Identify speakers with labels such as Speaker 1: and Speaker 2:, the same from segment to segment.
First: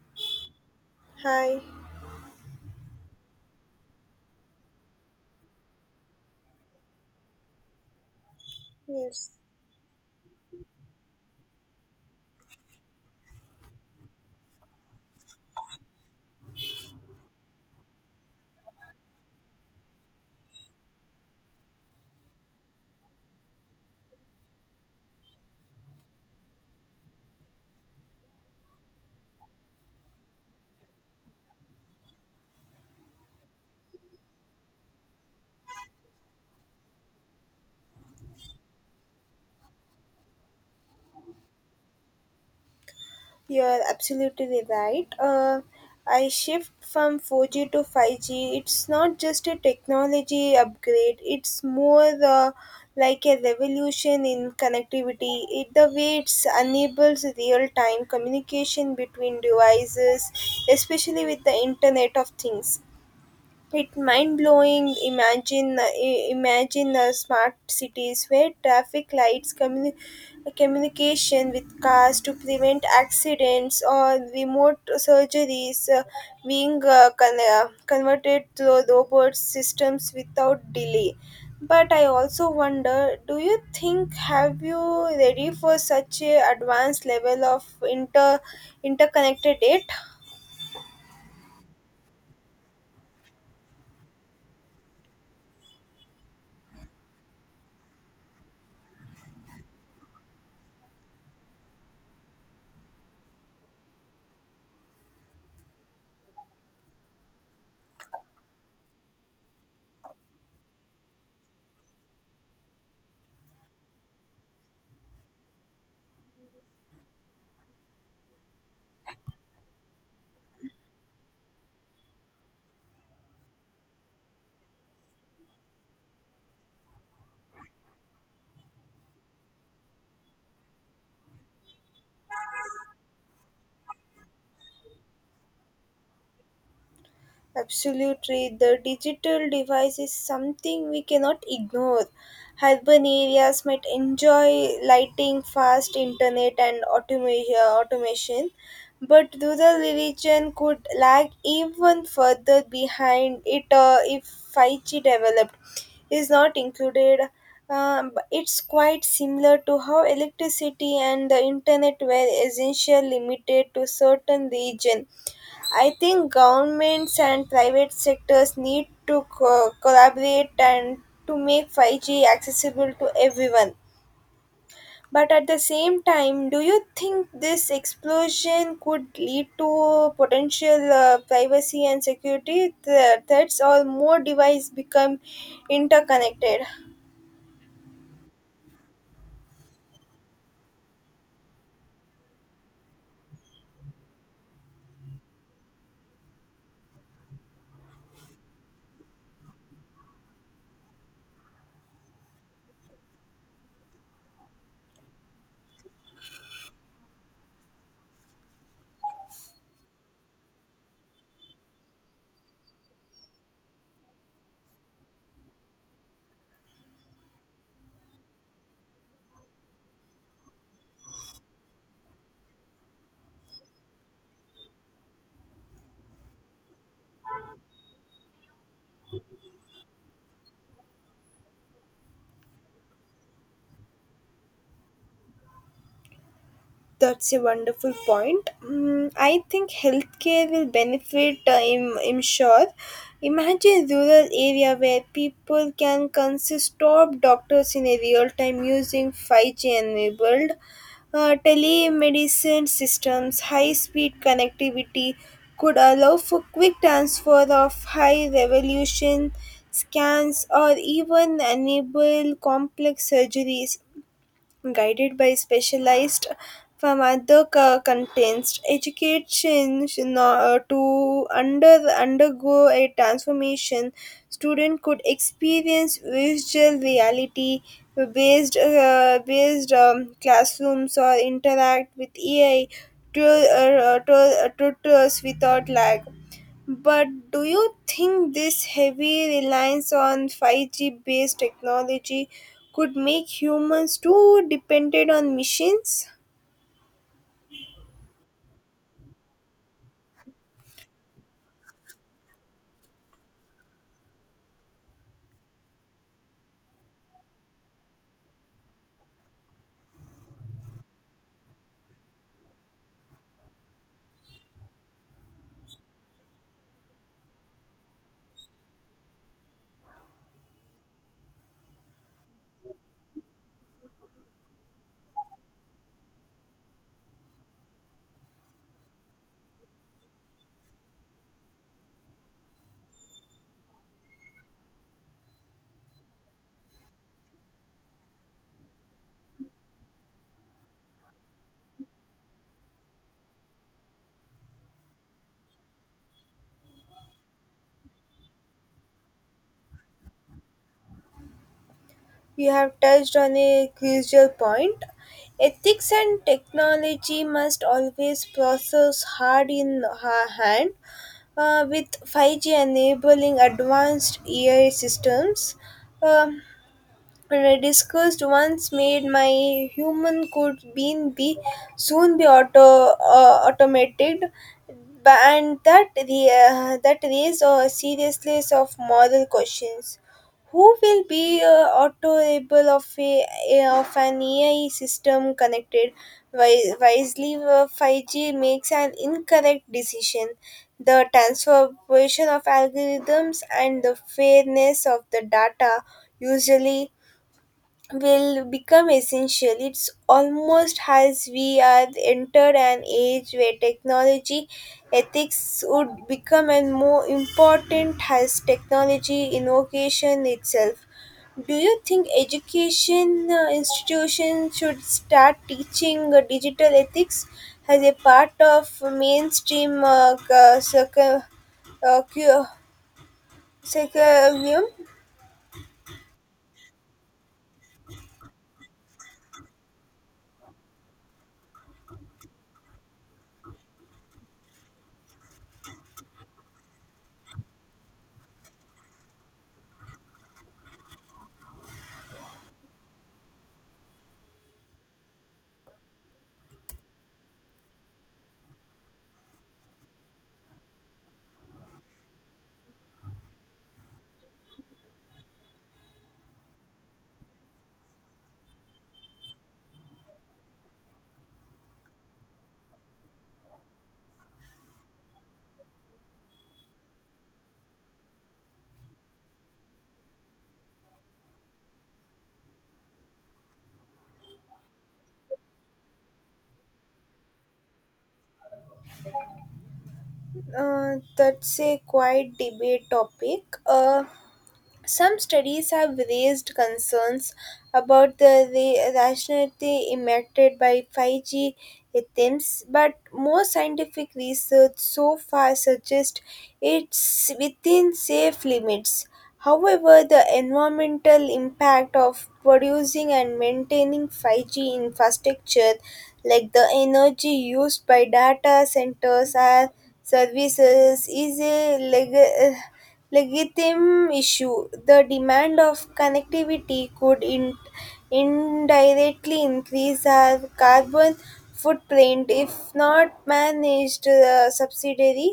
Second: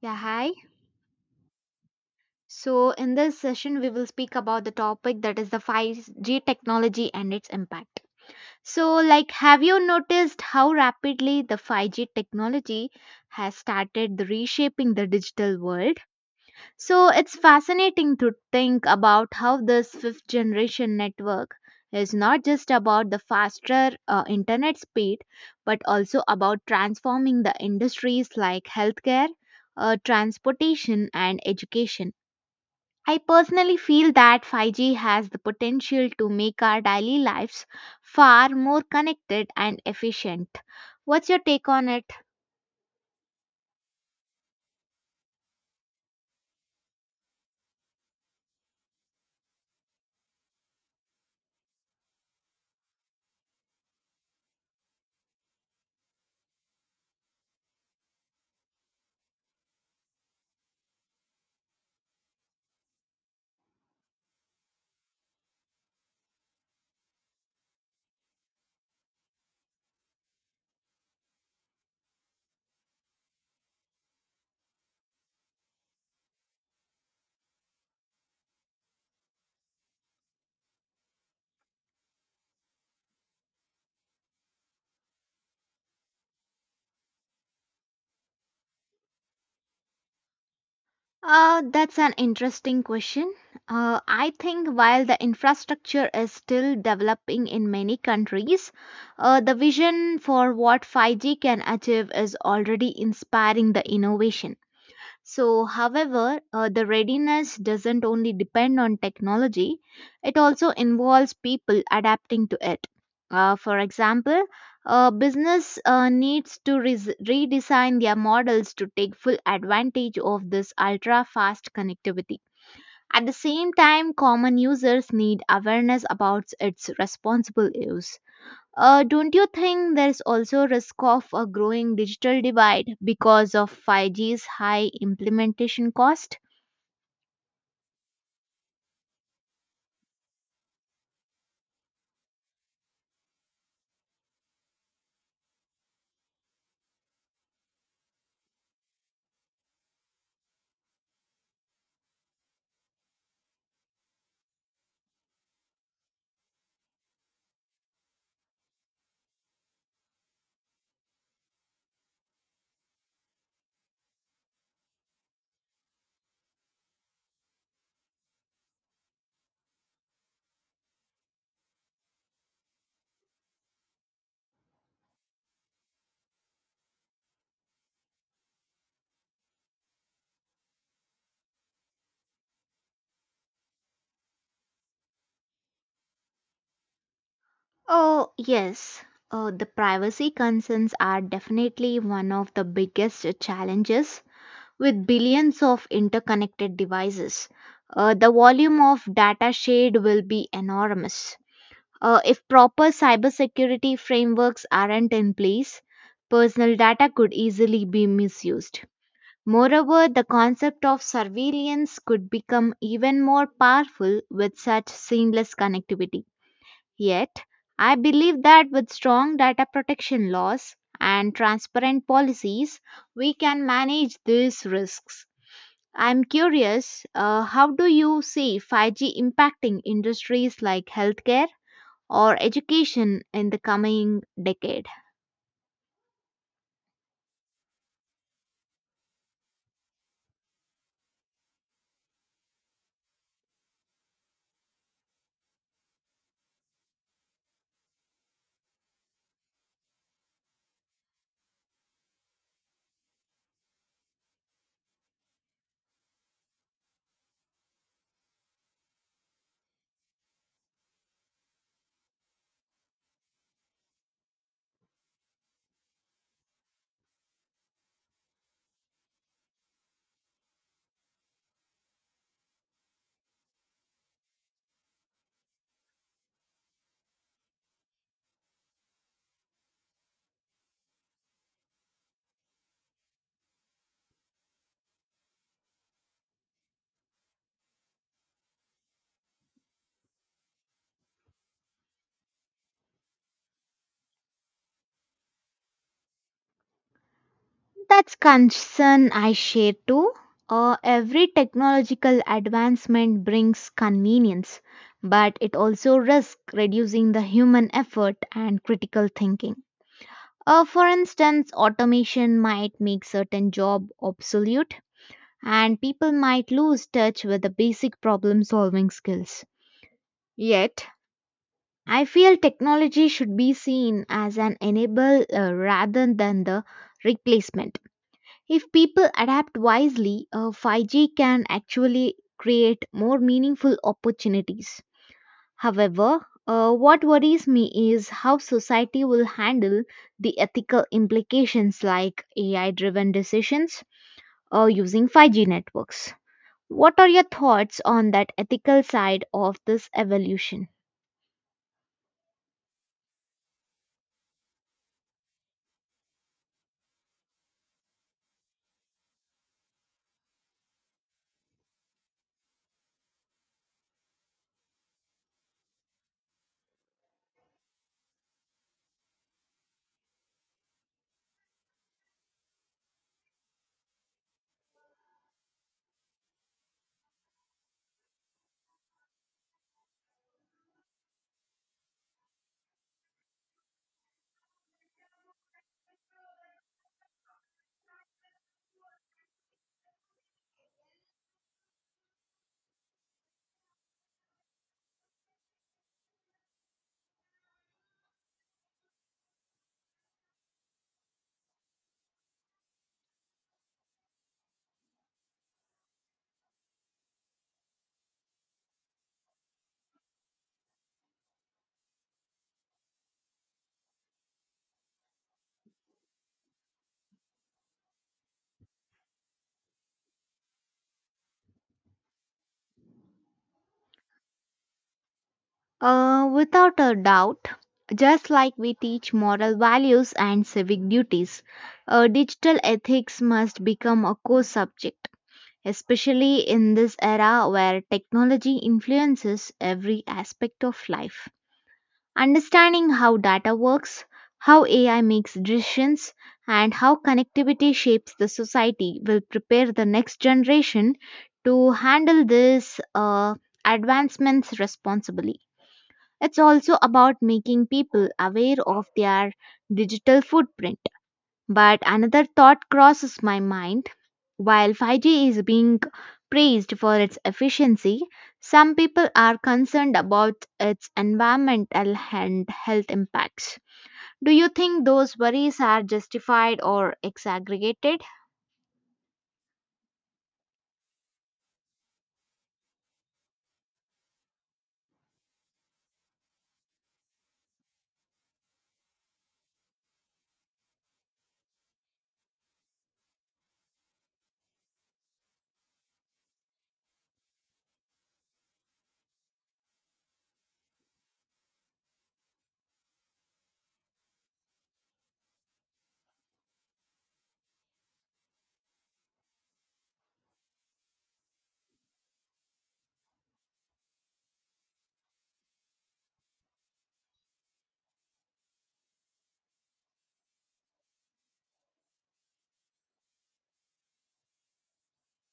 Speaker 1: Yeah, hi.
Speaker 2: Hi.
Speaker 1: So, in this session, we will speak about the topic that is the 5G technology and its impact. So, like,
Speaker 2: Yes,
Speaker 1: have you noticed how rapidly the 5G technology has started the reshaping the digital world? So, it's fascinating to think about how this fifth generation network is not just about the faster internet speed, but also about transforming the industries like healthcare, transportation, and education. I personally feel that 5G has the potential to make our daily lives far more connected and efficient. What's your take on it?
Speaker 2: you are absolutely right. I shift from 4G to 5G. It's not just a technology upgrade. It's more like a revolution in connectivity. It the way it enables real-time communication between devices, especially with the Internet of Things. It's mind blowing. Imagine smart cities where traffic lights, communication with cars to prevent accidents, or remote surgeries being converted to robot systems without delay. But I also wonder, do you think have you ready for such a advanced level of interconnected it?
Speaker 1: That's an interesting question. I think while the infrastructure is still developing in many countries, the vision for what 5G can achieve is already inspiring the innovation. So, however, the readiness doesn't only depend on technology, it also involves people adapting to it. For example, business needs to redesign their models to take full advantage of this ultra fast connectivity. At the same time, common users need awareness about its responsible use. Don't you think there's also risk of a growing digital divide because of 5G's high implementation cost?
Speaker 2: Absolutely, the digital device is something we cannot ignore. Urban areas might enjoy lighting, fast internet, and automation, but rural region could lag even further behind it, if 5G developed is not included. But it's quite similar to how electricity and the internet were essentially limited to certain region. I think governments and private sectors need to collaborate and to make 5G accessible to everyone. But at the same time, do you think this explosion could lead to potential privacy and security threats or more devices become interconnected?
Speaker 1: Oh, yes. The privacy concerns are definitely one of the biggest challenges with billions of interconnected devices. The volume of data shared will be enormous. If proper cybersecurity frameworks aren't in place, personal data could easily be misused. Moreover, the concept of surveillance could become even more powerful with such seamless connectivity. Yet, I believe that with strong data protection laws and transparent policies, we can manage these risks. I'm curious, how do you see 5G impacting industries like healthcare or education in the coming decade?
Speaker 2: That's a wonderful point. I think healthcare will benefit, I'm sure. Imagine rural area where people can consist top doctors in a real time using 5G enabled telemedicine systems, high speed connectivity could allow for quick transfer of high resolution scans or even enable complex surgeries guided by specialized pharmacocontents. Education to undergo a transformation, student could experience virtual reality based classrooms or interact with AI to, tutors without lag. But do you think this heavy reliance on 5G based technology could make humans too dependent on machines?
Speaker 1: That's concern I share too. Every technological advancement brings convenience, but it also risks reducing the human effort and critical thinking. For instance, automation might make certain job obsolete, and people might lose touch with the basic problem-solving skills. Yet, I feel technology should be seen as an enable rather than the replacement. If people adapt wisely, 5G can actually create more meaningful opportunities. However, what worries me is how society will handle the ethical implications like AI driven decisions or using 5G networks. What are your thoughts on that ethical side of this evolution?
Speaker 2: You have touched on a crucial point. Ethics and technology must always process hard in her hand, with 5G enabling advanced AI systems. Um, and I discussed once made my human could being be soon be automated, but, and that the that raised a serious list of moral questions. Who will be auto-able of a of an AI system connected wisely where 5G makes an incorrect decision. The transformation of algorithms and the fairness of the data usually will become essential. It's almost as we are entered an age where technology ethics would become and more important as technology innovation itself. Do you think education institutions should start teaching digital ethics as a part of mainstream uh, cu- curriculum?
Speaker 1: Without a doubt, just like we teach moral values and civic duties, digital ethics must become a core subject, especially in this era where technology influences every aspect of life. Understanding how data works, how AI makes decisions, and how connectivity shapes the society will prepare the next generation to handle these advancements responsibly. It's also about making people aware of their digital footprint. But another thought crosses my mind. While 5G is being praised for its efficiency, some people are concerned about its environmental and health impacts. Do you think those worries are justified or exaggerated?
Speaker 2: That's a quite debate topic. Some studies have raised concerns about the rationality emitted by 5G attempts, but most scientific research so far suggests it's within safe limits. However, the environmental impact of producing and maintaining 5G infrastructure, like the energy used by data centers or services, is a legitimate issue. The demand of connectivity could indirectly increase our carbon footprint if not managed. The subsidiary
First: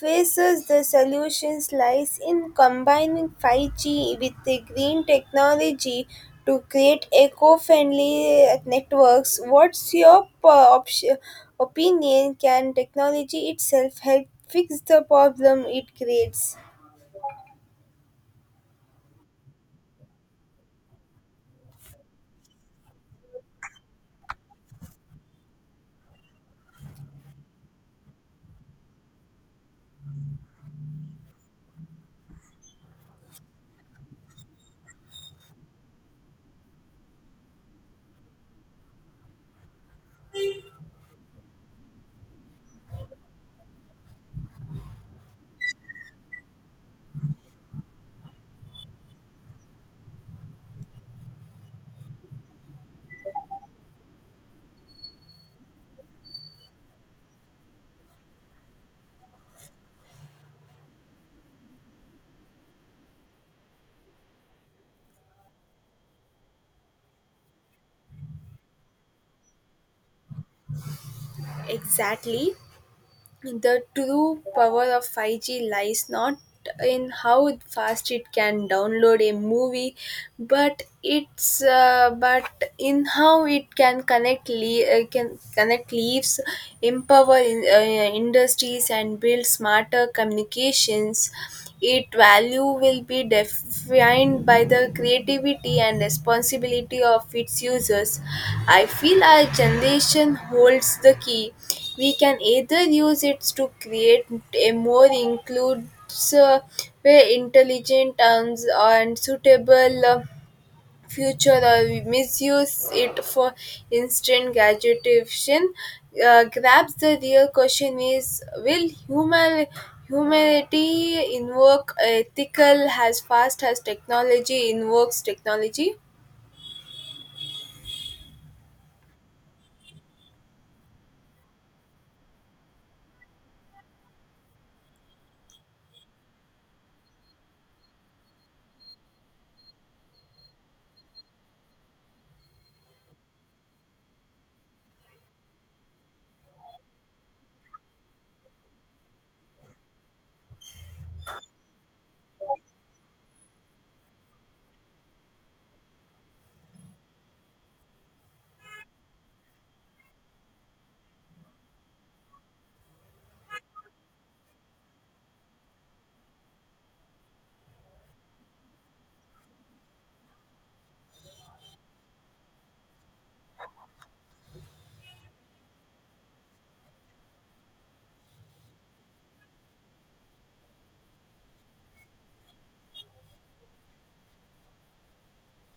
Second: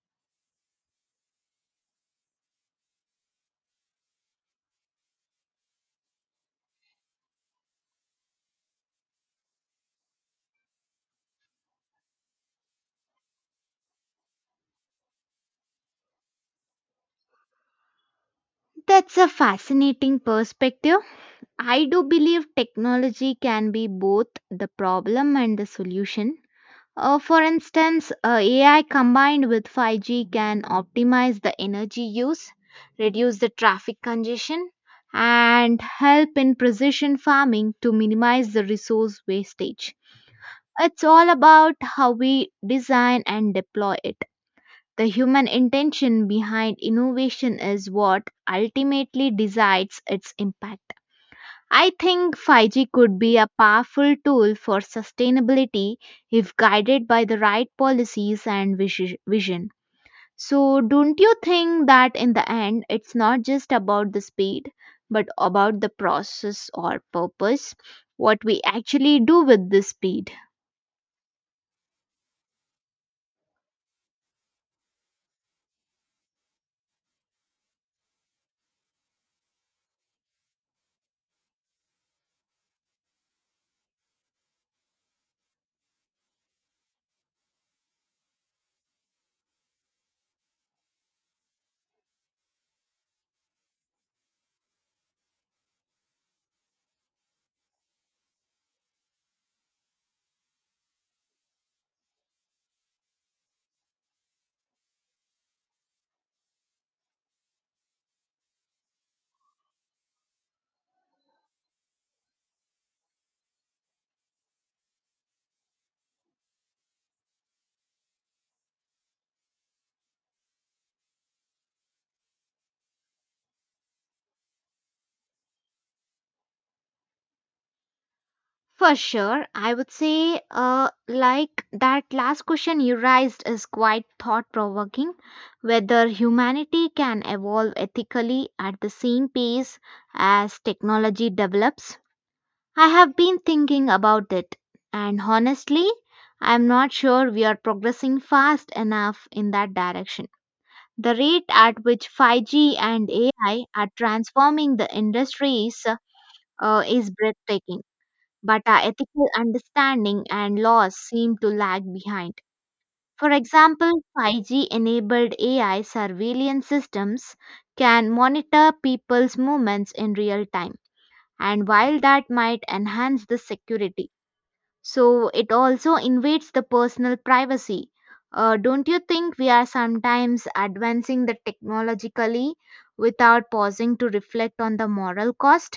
Speaker 2: faces the solutions lies in combining 5G with the green technology to create eco-friendly networks. What's your option? Opinion, can technology itself help fix the problem it creates?
Speaker 1: That's a fascinating perspective. I do believe technology can be both the problem and the solution. For instance, AI combined with 5G can optimize the energy use, reduce the traffic congestion, and help in precision farming to minimize the resource wastage. It's all about how we design and deploy it. The human intention behind innovation is what ultimately decides its impact. I think 5G could be a powerful tool for sustainability if guided by the right policies and vision. So, don't you think that in the end it's not just about the speed but about the process or purpose, what we actually do with this speed?
Speaker 2: Exactly. The true power of 5G lies not in how fast it can download a movie, but it's but in how it can can connect leaves, empower in, industries, and build smarter communications. Its value will be defined by the creativity and responsibility of its users. I feel our generation holds the key. We can either use it to create a more inclusive, uh, intelligent, and suitable future, misuse it for instant gratification. Grabs the real question is, will humanity invoke ethical as fast as technology invokes technology?
Speaker 1: For sure, I would say, like that last question you raised is quite thought provoking, whether humanity can evolve ethically at the same pace as technology develops. I have been thinking about it, and honestly, I'm not sure we are progressing fast enough in that direction. The rate at which 5G and AI are transforming the industries is breathtaking, but our ethical understanding and laws seem to lag behind. For example, 5G enabled AI surveillance systems can monitor people's movements in real time, and while that might enhance the security, so it also invades the personal privacy. Don't you think we are sometimes advancing the technologically without pausing to reflect on the moral cost?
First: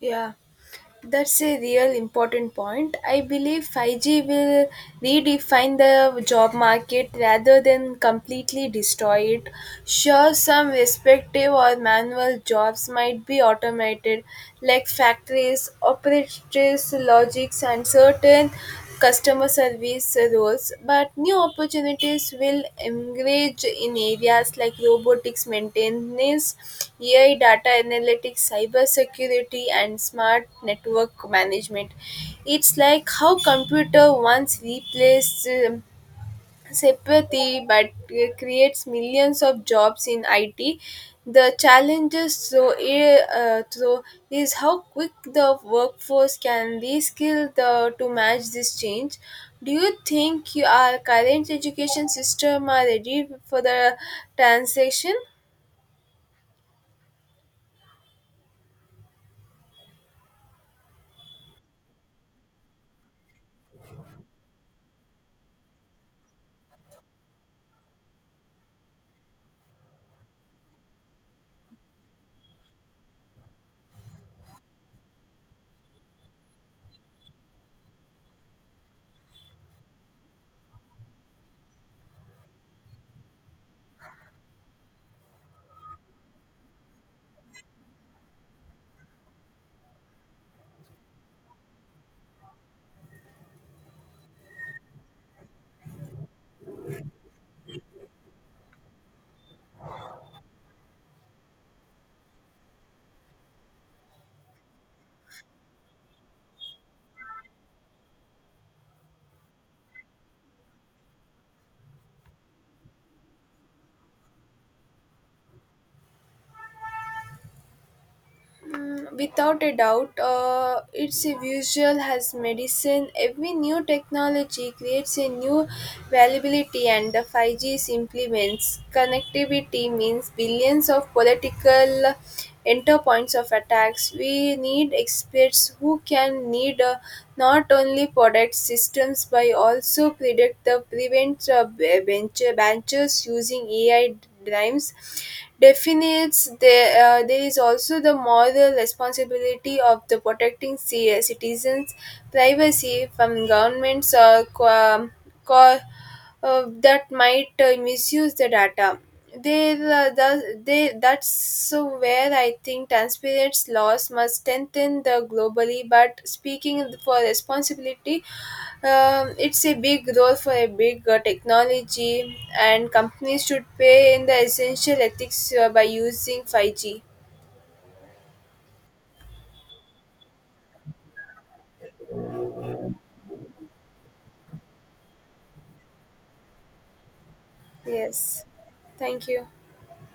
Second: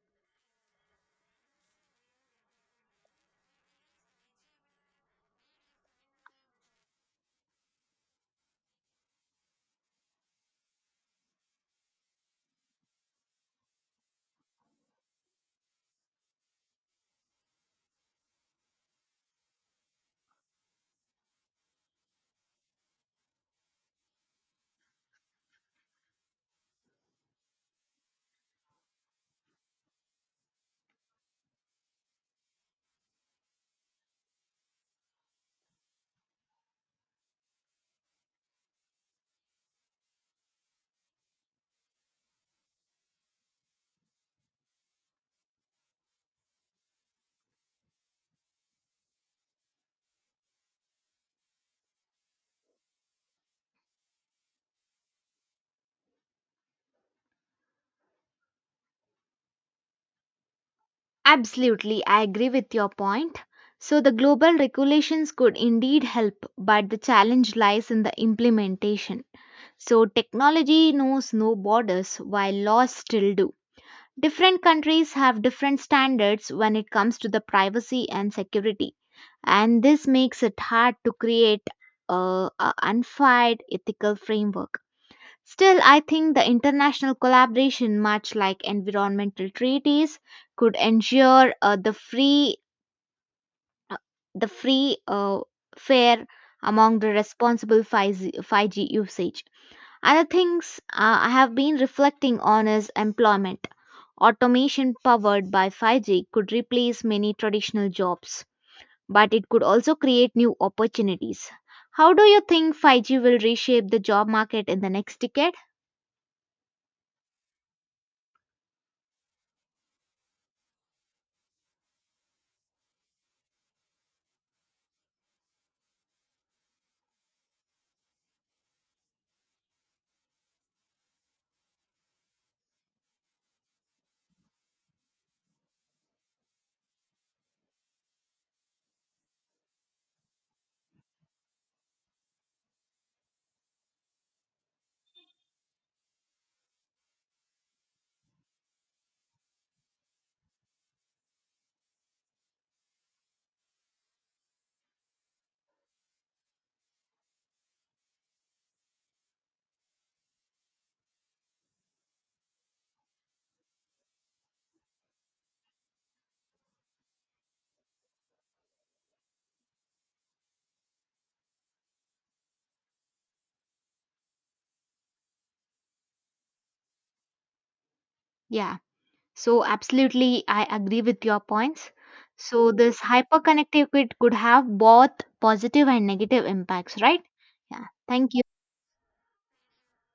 Speaker 2: Yeah. That's a real important point. I believe 5G will redefine the job market rather than completely destroy it. Sure, some respective or manual jobs might be automated, like factories, operators, logics, and certain customer service roles, but new opportunities will emerge in areas like robotics maintenance, AI data analytics, cybersecurity, and smart network management. It's like how computer once replaced sympathy, but creates millions of jobs in IT. The challenges so is how quick the workforce can reskill the, to match this change. Do you think you, our current education system are ready for the transition?
Speaker 1: Absolutely, I agree with your point. So, the global regulations could indeed help, but the challenge lies in the implementation. So, technology knows no borders while laws still do. Different countries have different standards when it comes to the privacy and security, and this makes it hard to create a unified ethical framework. Still, I think the international collaboration, much like environmental treaties, could ensure the uh, free, fair among the responsible 5G usage. Other things I have been reflecting on is employment. Automation powered by 5G could replace many traditional jobs, but it could also create new opportunities. How do you think 5G will reshape the job market in the next decade?
Speaker 2: Without a doubt, its a visual as medicine. Every new technology creates a new availability, and the 5G implements connectivity means billions of political enter points of attacks. We need experts who can need not only product systems but also predict the prevent benches using AI drives. Definites there, there is also the moral responsibility of the protecting citizens' privacy from governments or co- that might misuse the data. That's where I think transparency laws must strengthen the globally. But speaking for responsibility, it's a big role for a big technology, and companies should pay in the essential ethics by using 5G.
Speaker 1: Yeah. So, absolutely, I agree with your points. So, this hyperconnective kit could have both positive and negative impacts, right? Yeah, thank you.
Speaker 2: Yes, thank you.